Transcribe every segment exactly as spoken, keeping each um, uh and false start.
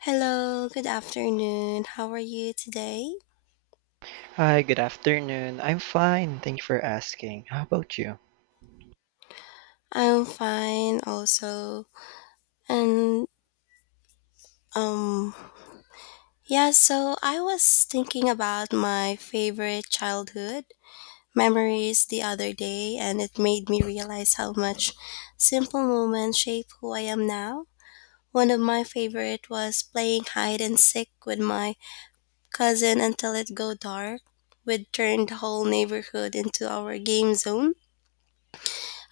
Hello, good afternoon. How are you today? Hi, good afternoon. I'm fine. Thank you for asking. How about you? I'm fine also. And um yeah, so I was thinking about my favorite childhood memories the other day, and it made me realize how much simple moments shape who I am now. One of my favorite was playing hide and seek with my cousin until it go dark. We'd turn the whole neighborhood into our game zone.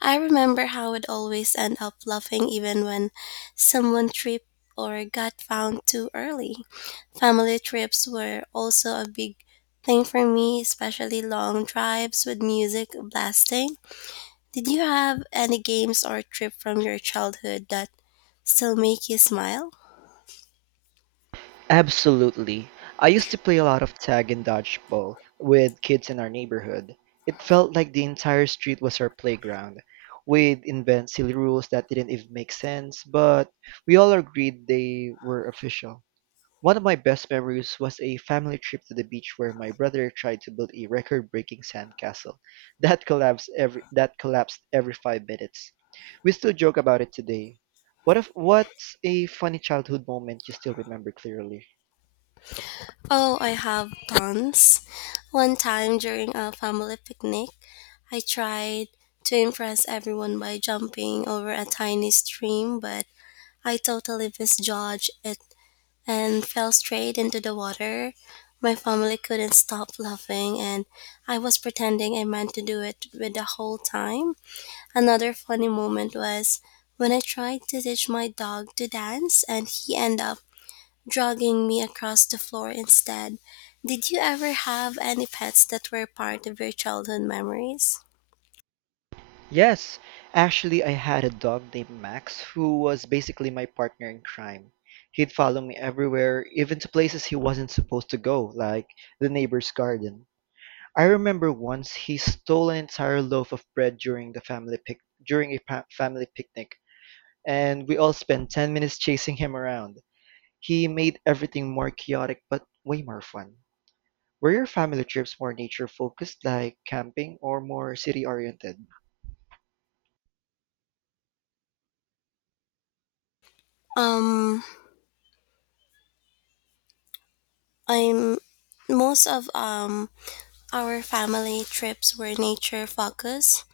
I remember how we'd always end up laughing even when someone tripped or got found too early. Family trips were also a big thing for me, especially long drives with music blasting. Did you have any games or trip from your childhood that still make you smile? Absolutely. I used to play a lot of tag and dodgeball with kids in our neighborhood. It felt like the entire street was our playground. We'd invent silly rules that didn't even make sense, but we all agreed they were official. One of my best memories was a family trip to the beach where my brother tried to build a record-breaking sandcastle that collapsed every that collapsed every five minutes. We still joke about it today. What if what's a funny childhood moment you still remember clearly? Oh, I have tons. One time during a family picnic, I tried to impress everyone by jumping over a tiny stream, but I totally misjudged it and fell straight into the water. My family couldn't stop laughing, and I was pretending I meant to do it with the whole time. Another funny moment was when I tried to teach my dog to dance, and he ended up dragging me across the floor instead. Did you ever have any pets that were part of your childhood memories? Yes, actually, I had a dog named Max who was basically my partner in crime. He'd follow me everywhere, even to places he wasn't supposed to go, like the neighbor's garden. I remember once he stole an entire loaf of bread during the family pic during a pa- family picnic, and we all spent ten minutes chasing him around. He made everything more chaotic but way more fun. Were your family trips more nature focused, like camping, or more city oriented? Um, I'm most of um our family trips were nature focused.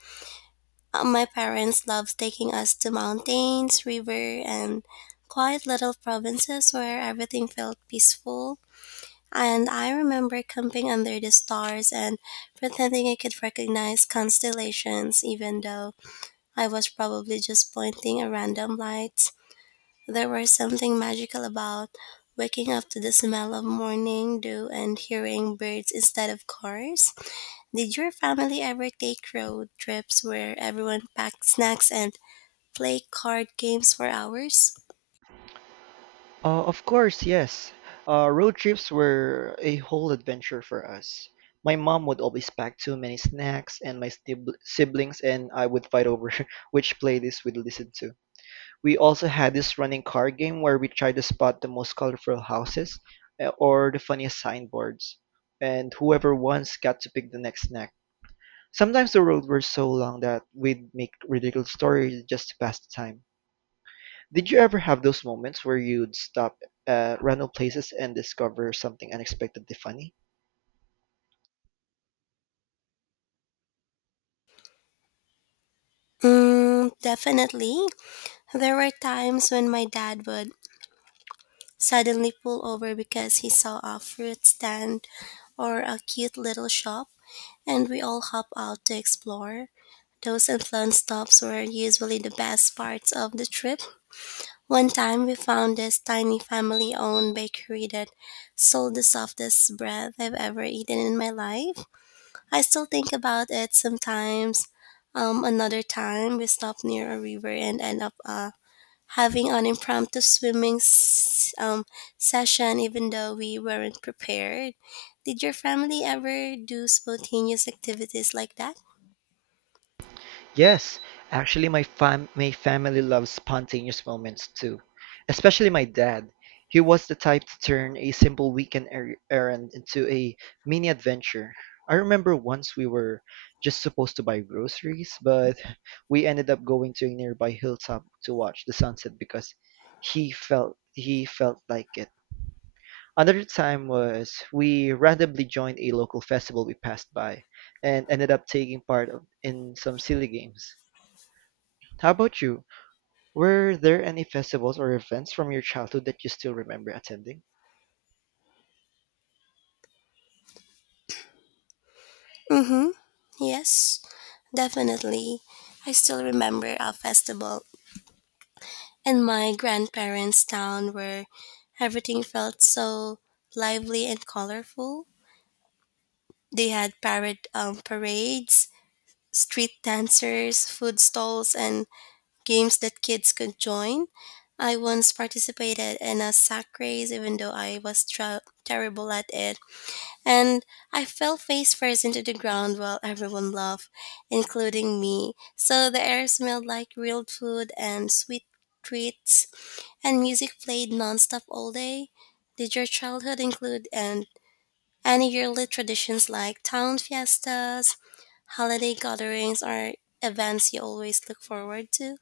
Uh, My parents loved taking us to mountains, river, and quiet little provinces where everything felt peaceful. And I remember camping under the stars and pretending I could recognize constellations, even though I was probably just pointing a random light. There was something magical about waking up to the smell of morning dew and hearing birds instead of cars. Did your family ever take road trips where everyone packed snacks and play card games for hours? Uh, of course, yes. Uh, road trips were a whole adventure for us. My mom would always pack too many snacks, and my sib- siblings and I would fight over which playlist we'd listen to. We also had this running card game where we tried to spot the most colorful houses uh, or the funniest signboards, and whoever wins got to pick the next snack. Sometimes the road were so long that we'd make ridiculous stories just to pass the time. Did you ever have those moments where you'd stop at random places and discover something unexpectedly funny? Mm, definitely. There were times when my dad would suddenly pull over because he saw a fruit stand or a cute little shop, and we all hop out to explore. Those and fun stops were usually the best parts of the trip. One time we found this tiny family owned bakery that sold the softest bread I've ever eaten in my life. I still think about it sometimes. Um, another time we stopped near a river and end up uh, having an impromptu swimming s- um, session even though we weren't prepared. Did your family ever do spontaneous activities like that? Yes, actually, my fam my family loves spontaneous moments too, especially my dad. He was the type to turn a simple weekend er errand into a mini adventure. I remember once we were just supposed to buy groceries, but we ended up going to a nearby hilltop to watch the sunset because he felt he felt like it. Another time was we randomly joined a local festival we passed by and ended up taking part of- in some silly games. How about you? Were there any festivals or events from your childhood that you still remember attending? Mm-hmm. Yes, definitely. I still remember a festival and my grandparents' town where everything felt so lively and colorful. They had parad- um, parades, street dancers, food stalls, and games that kids could join. I once participated in a sack race, even though I was tra- terrible at it, and I fell face first into the ground while everyone laughed, including me. So the air smelled like grilled food and sweet treats and music played nonstop all day? Did your childhood include and any yearly traditions like town fiestas, holiday gatherings, or events you always look forward to?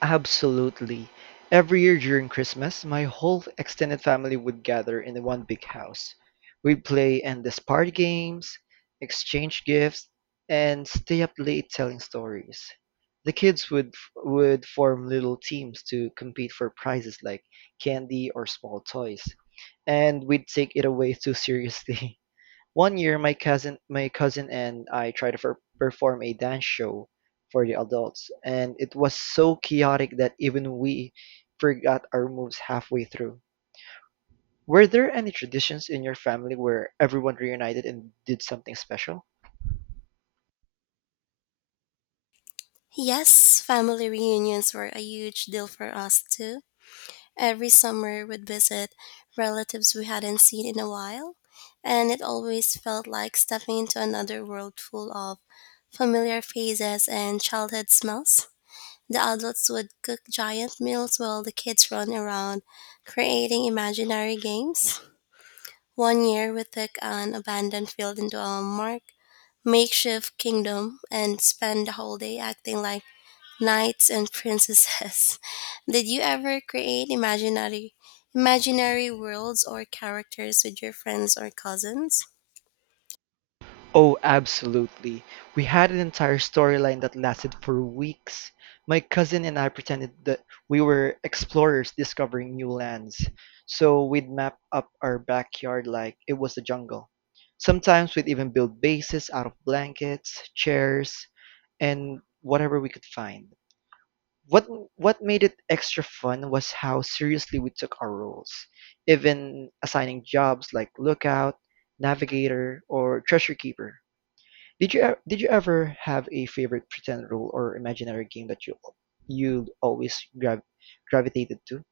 Absolutely. Every year during Christmas, my whole extended family would gather in one big house. We'd play endless party games, exchange gifts, and stay up late telling stories. The kids would would form little teams to compete for prizes like candy or small toys, and we'd take it away too seriously. One year, my cousin, my cousin and I tried to fer- perform a dance show for the adults, and it was so chaotic that even we forgot our moves halfway through. Were there any traditions in your family where everyone reunited and did something special? Yes, family reunions were a huge deal for us too. Every summer we'd visit relatives we hadn't seen in a while, and it always felt like stepping into another world full of familiar faces and childhood smells. The adults would cook giant meals while the kids run around creating imaginary games. One year we took an abandoned field into a mark makeshift kingdom and spent the whole day acting like knights and princesses. Did you ever create imaginary imaginary worlds or characters with your friends or cousins? Oh, absolutely. We had an entire storyline that lasted for weeks. My cousin and I pretended that we were explorers discovering new lands. So we'd map up our backyard like it was a jungle. Sometimes we'd even build bases out of blankets, chairs, and whatever we could find. What what made it extra fun was how seriously we took our roles, even assigning jobs like lookout, navigator, or treasure keeper. Did you e- did you ever have a favorite pretend role or imaginary game that you you always grav gravitated to?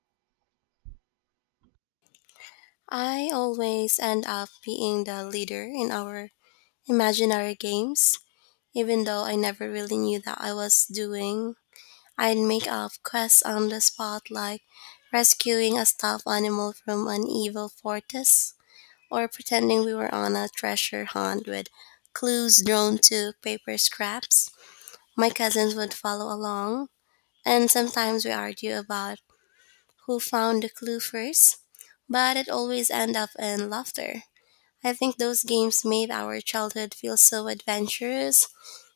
I always end up being the leader in our imaginary games. Even though I never really knew that I was doing, I'd make up quests on the spot like rescuing a stuffed animal from an evil fortress or pretending we were on a treasure hunt with clues drawn to paper scraps. My cousins would follow along, and sometimes we argue about who found the clue first, but it always ended up in laughter. I think those games made our childhood feel so adventurous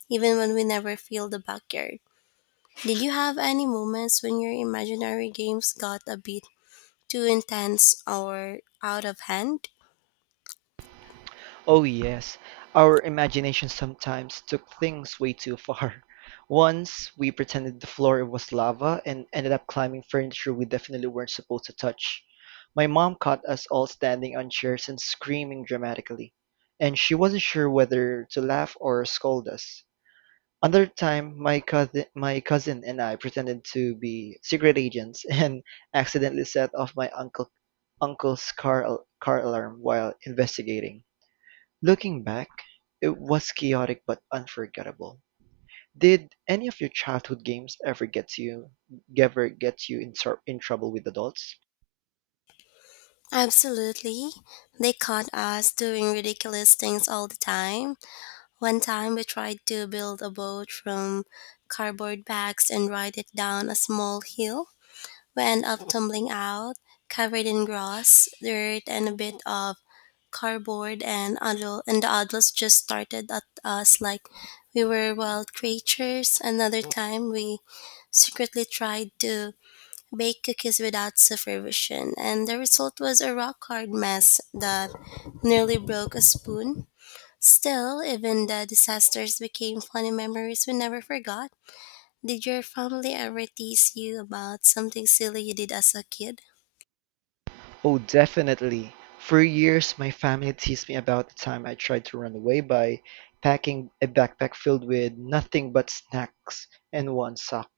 even when we never feel the backyard. Did you have any moments when your imaginary games got a bit too intense or out of hand? Oh, yes. Our imagination sometimes took things way too far. Once, we pretended the floor was lava and ended up climbing furniture we definitely weren't supposed to touch. My mom caught us all standing on chairs and screaming dramatically, and she wasn't sure whether to laugh or scold us. Another time, my cousin, my cousin and I pretended to be secret agents and accidentally set off my uncle uncle's car al- car alarm while investigating. Looking back, it was chaotic but unforgettable. Did any of your childhood games ever get you ever get you in, tr- in trouble with adults? Absolutely. They caught us doing ridiculous things all the time. One time we tried to build a boat from cardboard bags and ride it down a small hill. We end up tumbling out, covered in grass, dirt, and a bit of cardboard, and adult, and the adults just started at us like we were wild creatures. Another time, we secretly tried to bake cookies without supervision, and the result was a rock hard mess that nearly broke a spoon. Still, even the disasters became funny memories we never forgot. Did your family ever tease you about something silly you did as a kid? Oh, definitely. For years, my family teased me about the time I tried to run away by packing a backpack filled with nothing but snacks and one sock.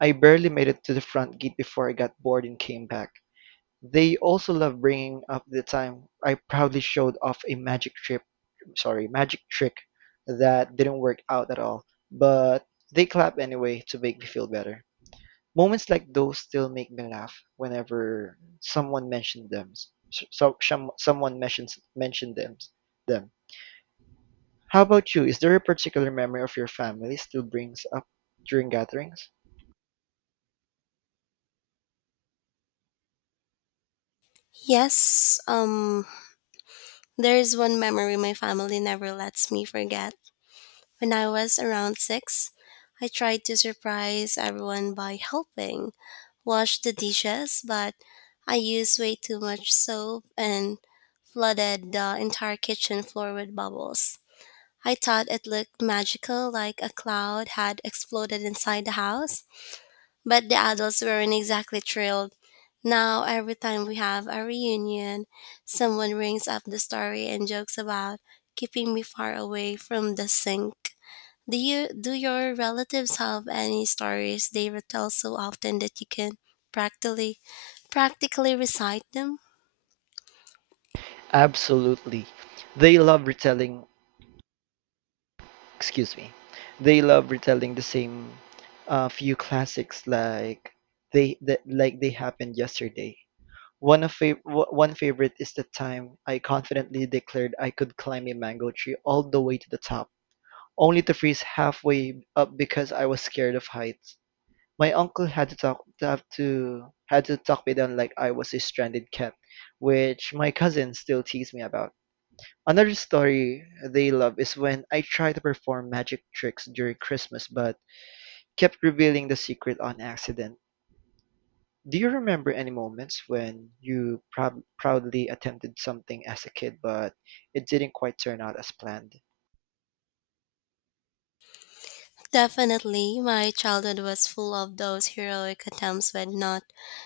I barely made it to the front gate before I got bored and came back. They also love bringing up the time I proudly showed off a magic trip, sorry, magic trick that didn't work out at all, but they clap anyway to make me feel better. Moments like those still make me laugh whenever someone mentions them. So, so, some, someone mentions mention them. Them. How about you? Is there a particular memory of your family still brings up during gatherings? Yes, um, there's one memory my family never lets me forget. When I was around six, I tried to surprise everyone by helping wash the dishes, but I used way too much soap and flooded the entire kitchen floor with bubbles. I thought it looked magical, like a cloud had exploded inside the house, but the adults weren't exactly thrilled. Now, every time we have a reunion, someone brings up the story and jokes about keeping me far away from the sink. Do you do your relatives have any stories they retell so often that you can practically practically recite them? Absolutely. They love retelling, excuse me, they love retelling the same uh, few classics like they that like they happened yesterday. One of fav- wh- one favorite is the time I confidently declared I could climb a mango tree all the way to the top, only to freeze halfway up because I was scared of heights. My uncle had to talk to have to had to talk me down like I was a stranded cat, which my cousin still tease me about. Another story they love is when I tried to perform magic tricks during Christmas but kept revealing the secret on accident. Do you remember any moments when you proud proudly attempted something as a kid but it didn't quite turn out as planned? Definitely, my childhood was full of those heroic attempts with not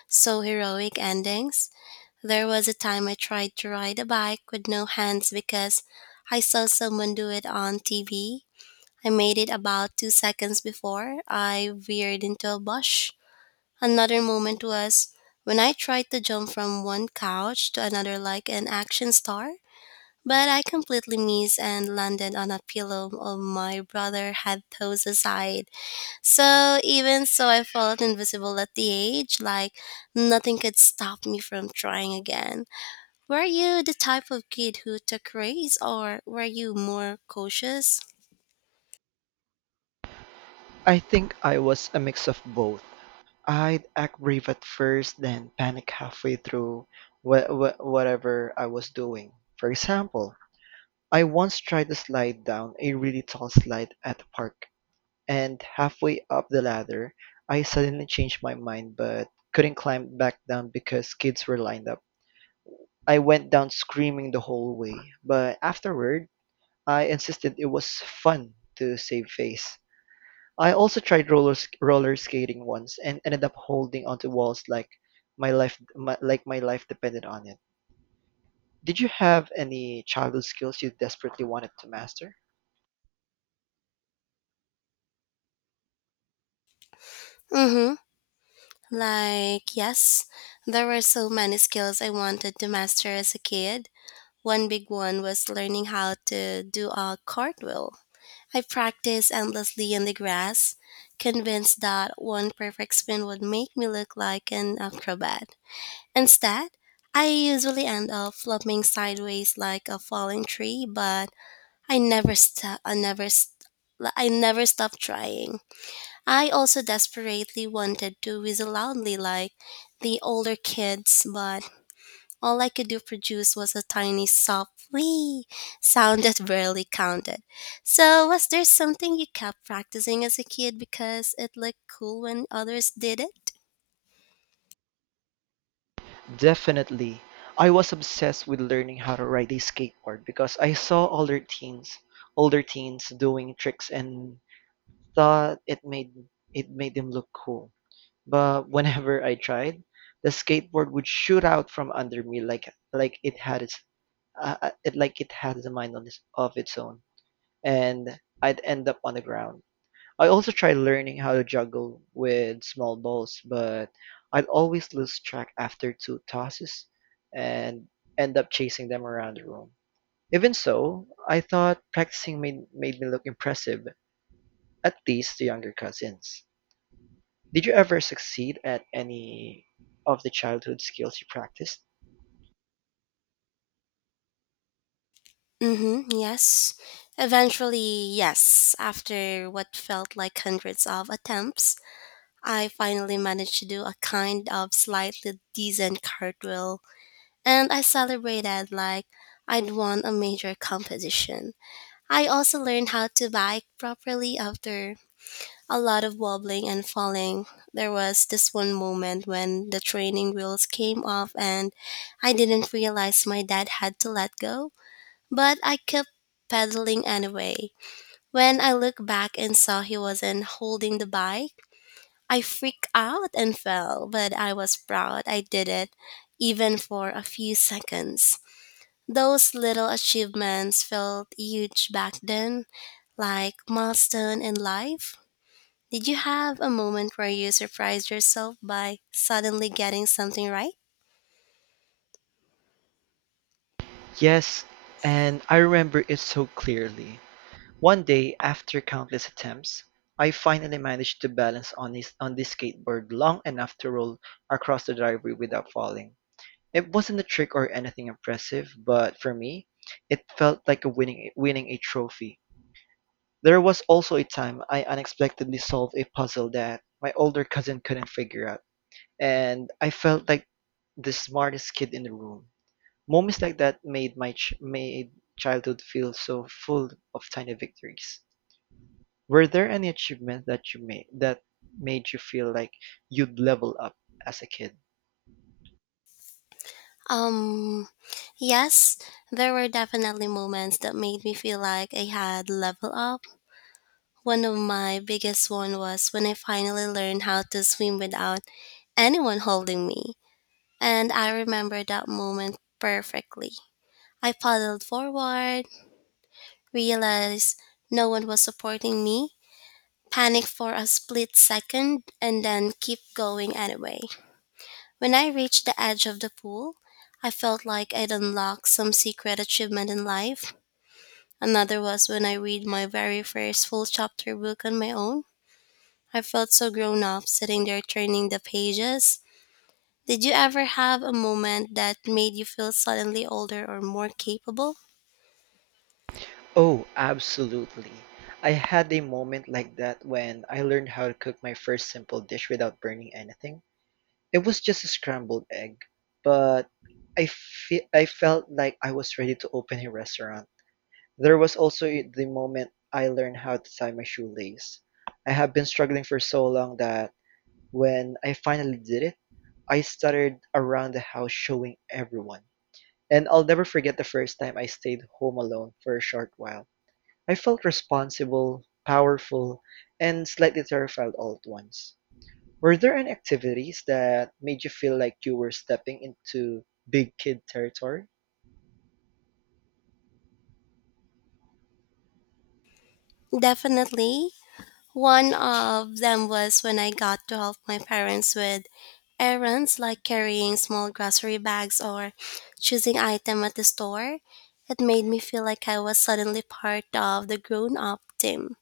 so heroic endings. There was a time I tried to ride a bike with no hands because I saw someone do it on T V. I made it about two seconds before I veered into a bush. Another moment was when I tried to jump from one couch to another like an action star, but I completely missed and landed on a pillow of my brother had tossed aside. So even so, I felt invisible at the age, like nothing could stop me from trying again. Were you the type of kid who took risks or were you more cautious? I think I was a mix of both. I'd act brave at first, then panic halfway through wha- wha- whatever I was doing. For example, I once tried to slide down a really tall slide at the park and halfway up the ladder, I suddenly changed my mind but couldn't climb back down because kids were lined up. I went down screaming the whole way, but afterward, I insisted it was fun to save face. I also tried roller sk- roller skating once and ended up holding onto walls like my life my, like my life depended on it. Did you have any childhood skills you desperately wanted to master? Mm-hmm. Like, yes, there were so many skills I wanted to master as a kid. One big one was learning how to do a cartwheel. I practiced endlessly in the grass, convinced that one perfect spin would make me look like an acrobat. Instead, I usually end up flopping sideways like a falling tree, but I never stop. I never. St- I never stopped trying. I also desperately wanted to whistle loudly like the older kids, but all I could do produce was a tiny soft wee sound that barely counted. So, was there something you kept practicing as a kid because it looked cool when others did it? Definitely. I was obsessed with learning how to ride a skateboard because I saw older teens, older teens doing tricks and thought it made it made them look cool. But whenever I tried, the skateboard would shoot out from under me like like it had its uh, uh, it like it had a mind on its, of its own, and I'd end up on the ground. I also tried learning how to juggle with small balls, but I'd always lose track after two tosses and end up chasing them around the room. Even so, I thought practicing made, made me look impressive, at least to younger cousins. Did you ever succeed at any of the childhood skills you practiced? Mm-hmm, yes. Eventually, yes, after what felt like hundreds of attempts, I finally managed to do a kind of slightly decent cartwheel, and I celebrated like I'd won a major competition. I also learned how to bike properly after a lot of wobbling and falling. There was this one moment when the training wheels came off and I didn't realize my dad had to let go, but I kept pedaling anyway. When I looked back and saw he wasn't holding the bike, I freaked out and fell, but I was proud I did it, even for a few seconds. Those little achievements felt huge back then, like milestone in life. Did you have a moment where you surprised yourself by suddenly getting something right? Yes, and I remember it so clearly. One day, after countless attempts, I finally managed to balance on his on the skateboard long enough to roll across the driveway without falling. It wasn't a trick or anything impressive, but for me, it felt like a winning winning a trophy. There was also a time I unexpectedly solved a puzzle that my older cousin couldn't figure out, and I felt like the smartest kid in the room. Moments like that made my ch- made childhood feel so full of tiny victories. Were there any achievements that you made that made you feel like you'd level up as a kid? Um, yes, there were definitely moments that made me feel like I had level up. One of my biggest one was when I finally learned how to swim without anyone holding me. And I remember that moment perfectly. I paddled forward, realized no one was supporting me, panicked for a split second, and then keep going anyway. When I reached the edge of the pool, I felt like I'd unlocked some secret achievement in life. Another was when I read my very first full chapter book on my own. I felt so grown up sitting there turning the pages. Did you ever have a moment that made you feel suddenly older or more capable? Oh, absolutely. I had a moment like that when I learned how to cook my first simple dish without burning anything. It was just a scrambled egg, but I fe- I felt like I was ready to open a restaurant. There was also the moment I learned how to tie my shoelace. I have been struggling for so long that when I finally did it, I stuttered around the house showing everyone. And I'll never forget the first time I stayed home alone for a short while. I felt responsible, powerful, and slightly terrified all at once. Were there any activities that made you feel like you were stepping into big kid territory? Definitely. One of them was when I got to help my parents with errands like carrying small grocery bags or choosing item at the store. It made me feel like I was suddenly part of the grown-up team.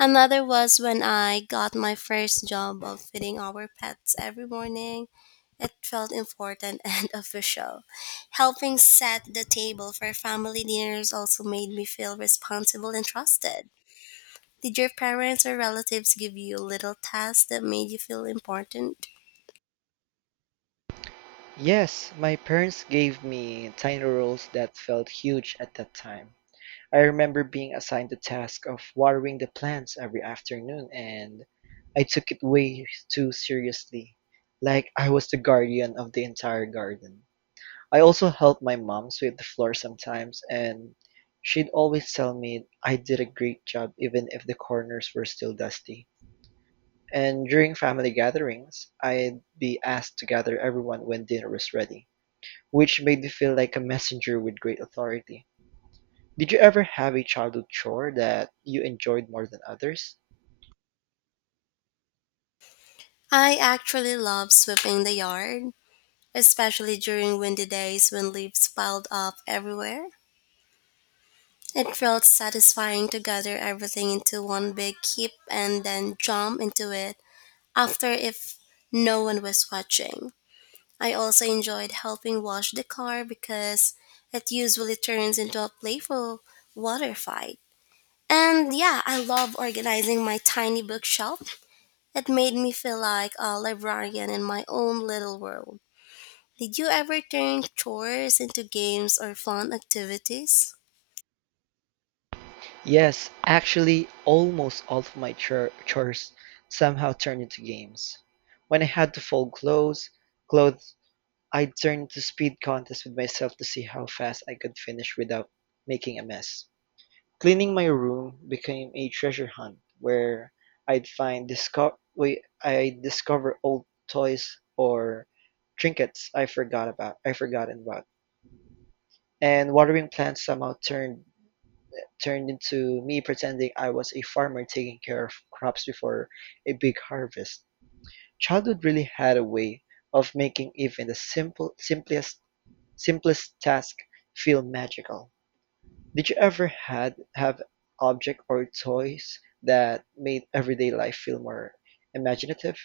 Another was when I got my first job of feeding our pets every morning. It felt important and official. Helping set the table for family dinners also made me feel responsible and trusted. Did your parents or relatives give you little tasks that made you feel important? Yes, my parents gave me tiny roles that felt huge at that time. I remember being assigned the task of watering the plants every afternoon, and I took it way too seriously, like I was the guardian of the entire garden. I also helped my mom sweep the floor sometimes, and she'd always tell me I did a great job even if the corners were still dusty. And during family gatherings, I'd be asked to gather everyone when dinner was ready, which made me feel like a messenger with great authority. Did you ever have a childhood chore that you enjoyed more than others? I actually love sweeping the yard, especially during windy days when leaves piled up everywhere. It felt satisfying to gather everything into one big heap and then jump into it after if no one was watching. I also enjoyed helping wash the car because it usually turns into a playful water fight. And yeah, I love organizing my tiny bookshelf. It made me feel like a librarian in my own little world. Did you ever turn chores into games or fun activities? Yes, actually, almost all of my chur- chores somehow turned into games. When I had to fold clothes, clothes, I'd turn to speed contests with myself to see how fast I could finish without making a mess. Cleaning my room became a treasure hunt where I'd find disco- wait, I'd discover old toys or trinkets I forgot about I forgotten about. And watering plants somehow turned turned into me pretending I was a farmer taking care of crops before a big harvest. Childhood really had a way of making even the simple simplest simplest task feel magical. Did you ever had have object or toys that made everyday life feel more imaginative?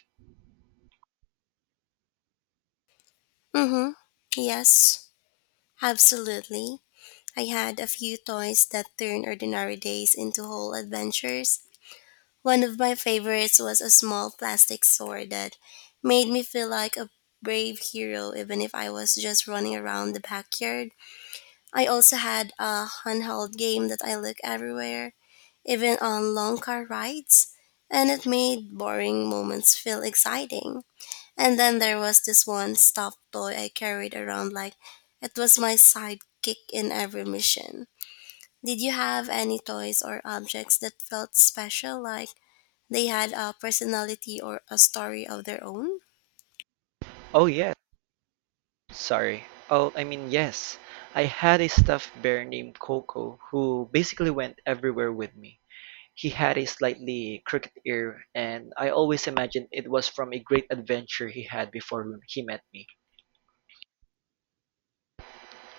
Mm hmm. Yes. Absolutely. I had a few toys that turned ordinary days into whole adventures. One of my favorites was a small plastic sword that made me feel like a brave hero, even if I was just running around the backyard. I also had a handheld game that I look everywhere, even on long car rides, and it made boring moments feel exciting. And then there was this one stuffed toy I carried around like it was my sidekick in every mission. Did you have any toys or objects that felt special, like they had a personality or a story of their own? Oh yes, sorry. Oh, I mean yes. I had a stuffed bear named Coco who basically went everywhere with me. He had a slightly crooked ear, and I always imagined it was from a great adventure he had before he met me.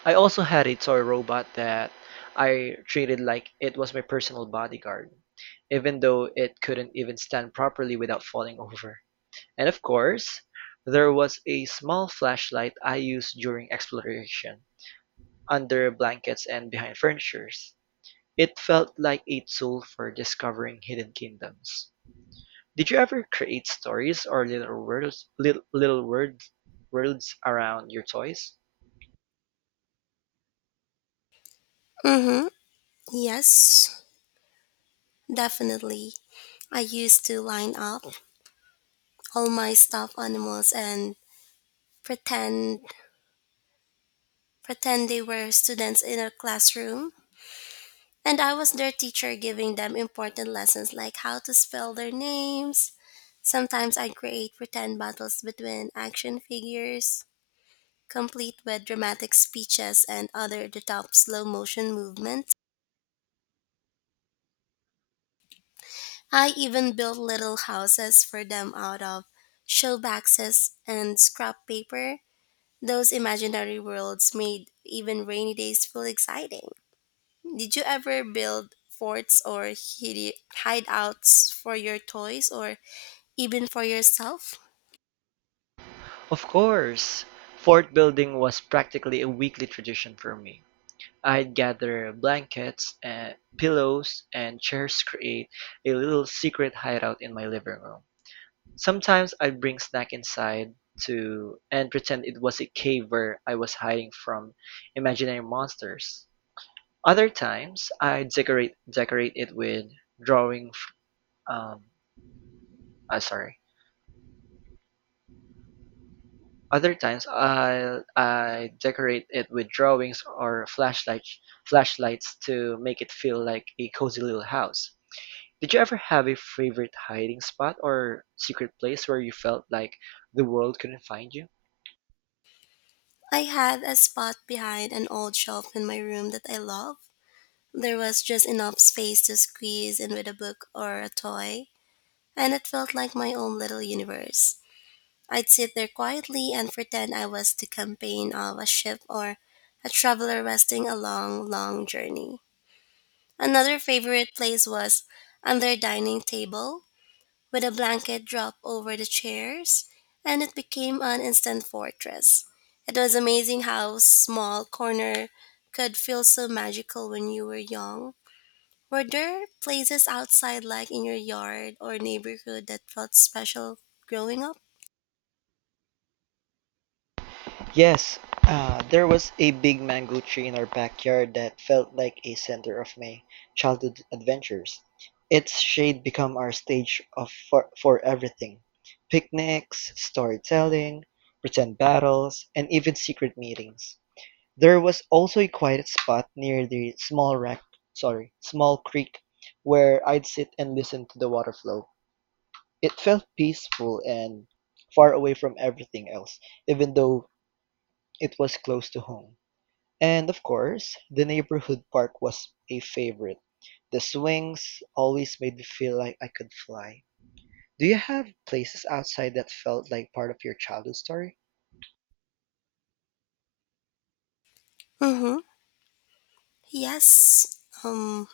I also had a toy robot that I treated like it was my personal bodyguard, even though it couldn't even stand properly without falling over. And of course, there was a small flashlight I used during exploration, under blankets and behind furnitures. It felt like a tool for discovering hidden kingdoms. Did you ever create stories or little worlds, little, little world, worlds around your toys? Mm-hmm. Yes, definitely. I used to line up all my stuffed animals and pretend pretend they were students in a classroom. And I was their teacher, giving them important lessons like how to spell their names. Sometimes I create pretend battles between action figures, complete with dramatic speeches and other the top slow motion movements. I even build little houses for them out of show boxes and scrap paper. Those imaginary worlds made even rainy days feel exciting. Did you ever build forts or hide- hideouts for your toys or even for yourself? Of course. Fort building was practically a weekly tradition for me. I'd gather blankets and pillows and chairs to create a little secret hideout in my living room. Sometimes I'd bring snack inside to and pretend it was a cave where I was hiding from imaginary monsters. Other times I'd decorate decorate it with drawing Um, uh, sorry. Other times, I I decorate it with drawings or flashlight flashlights to make it feel like a cozy little house. Did you ever have a favorite hiding spot or secret place where you felt like the world couldn't find you? I had a spot behind an old shelf in my room that I love. There was just enough space to squeeze in with a book or a toy, and it felt like my own little universe. I'd sit there quietly and pretend I was the captain of a ship or a traveler resting a long, long journey. Another favorite place was on their dining table with a blanket draped over the chairs, and it became an instant fortress. It was amazing how small corner could feel so magical when you were young. Were there places outside, like in your yard or neighborhood, that felt special growing up? Yes, uh, there was a big mango tree in our backyard that felt like a center of my childhood adventures. Its shade became our stage of for, for everything: picnics, storytelling, pretend battles, and even secret meetings. There was also a quiet spot near the small rack, sorry, small creek where I'd sit and listen to the water flow. It felt peaceful and far away from everything else, even though it was close to home. And, of course, the neighborhood park was a favorite. The swings always made me feel like I could fly. Do you have places outside that felt like part of your childhood story? Mm-hmm. Yes. Um,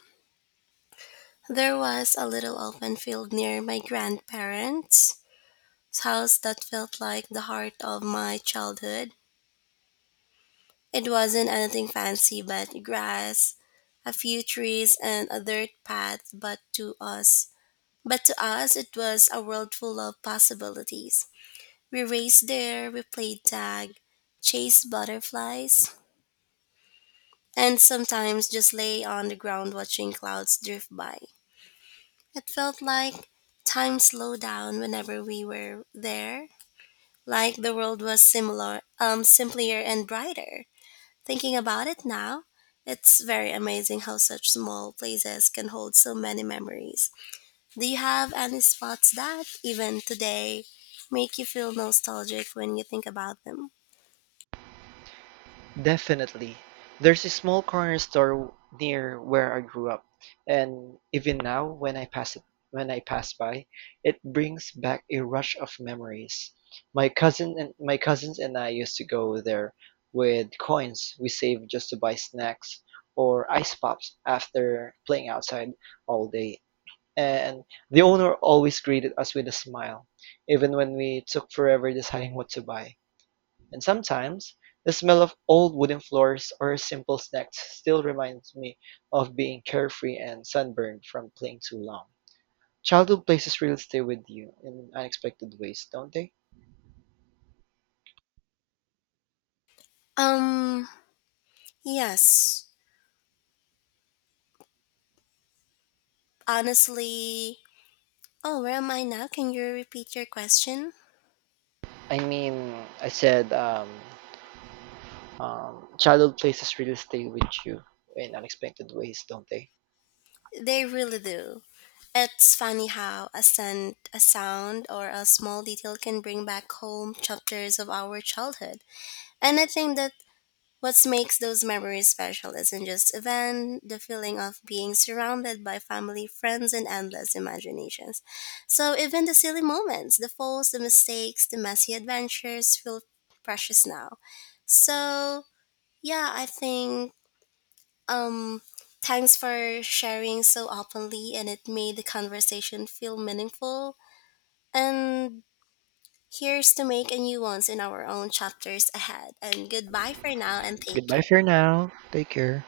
there was a little open field near my grandparents' house that felt like the heart of my childhood. It wasn't anything fancy, but grass, a few trees, and a dirt path. But to us, but to us, it was a world full of possibilities. We raced there, we played tag, chased butterflies, and sometimes just lay on the ground watching clouds drift by. It felt like time slowed down whenever we were there, like the world was similar, um, simpler and brighter. Thinking about it now, it's very amazing how such small places can hold so many memories. Do you have any spots that, even today, make you feel nostalgic when you think about them? Definitely. There's a small corner store near where I grew up, and even now when I pass it when I pass by, it brings back a rush of memories. My cousin and my cousins and I used to go there with coins we saved just to buy snacks or ice pops after playing outside all day. And the owner always greeted us with a smile, even when we took forever deciding what to buy. And sometimes, the smell of old wooden floors or simple snacks still reminds me of being carefree and sunburned from playing too long. Childhood places really stay with you in unexpected ways, don't they? Um, yes. Honestly, oh, where am I now? Can you repeat your question? I mean, I said um, um, childhood places really stay with you in unexpected ways, don't they? They really do. It's funny how a scent, a sound, or a small detail can bring back home chapters of our childhood. And I think that what makes those memories special isn't just event, the feeling of being surrounded by family, friends, and endless imaginations. So even the silly moments, the falls, the mistakes, the messy adventures feel precious now. So yeah, I think um thanks for sharing so openly, and it made the conversation feel meaningful. And here's to make a new ones in our own chapters ahead. And goodbye for now, and take Goodbye care. for now. Take care.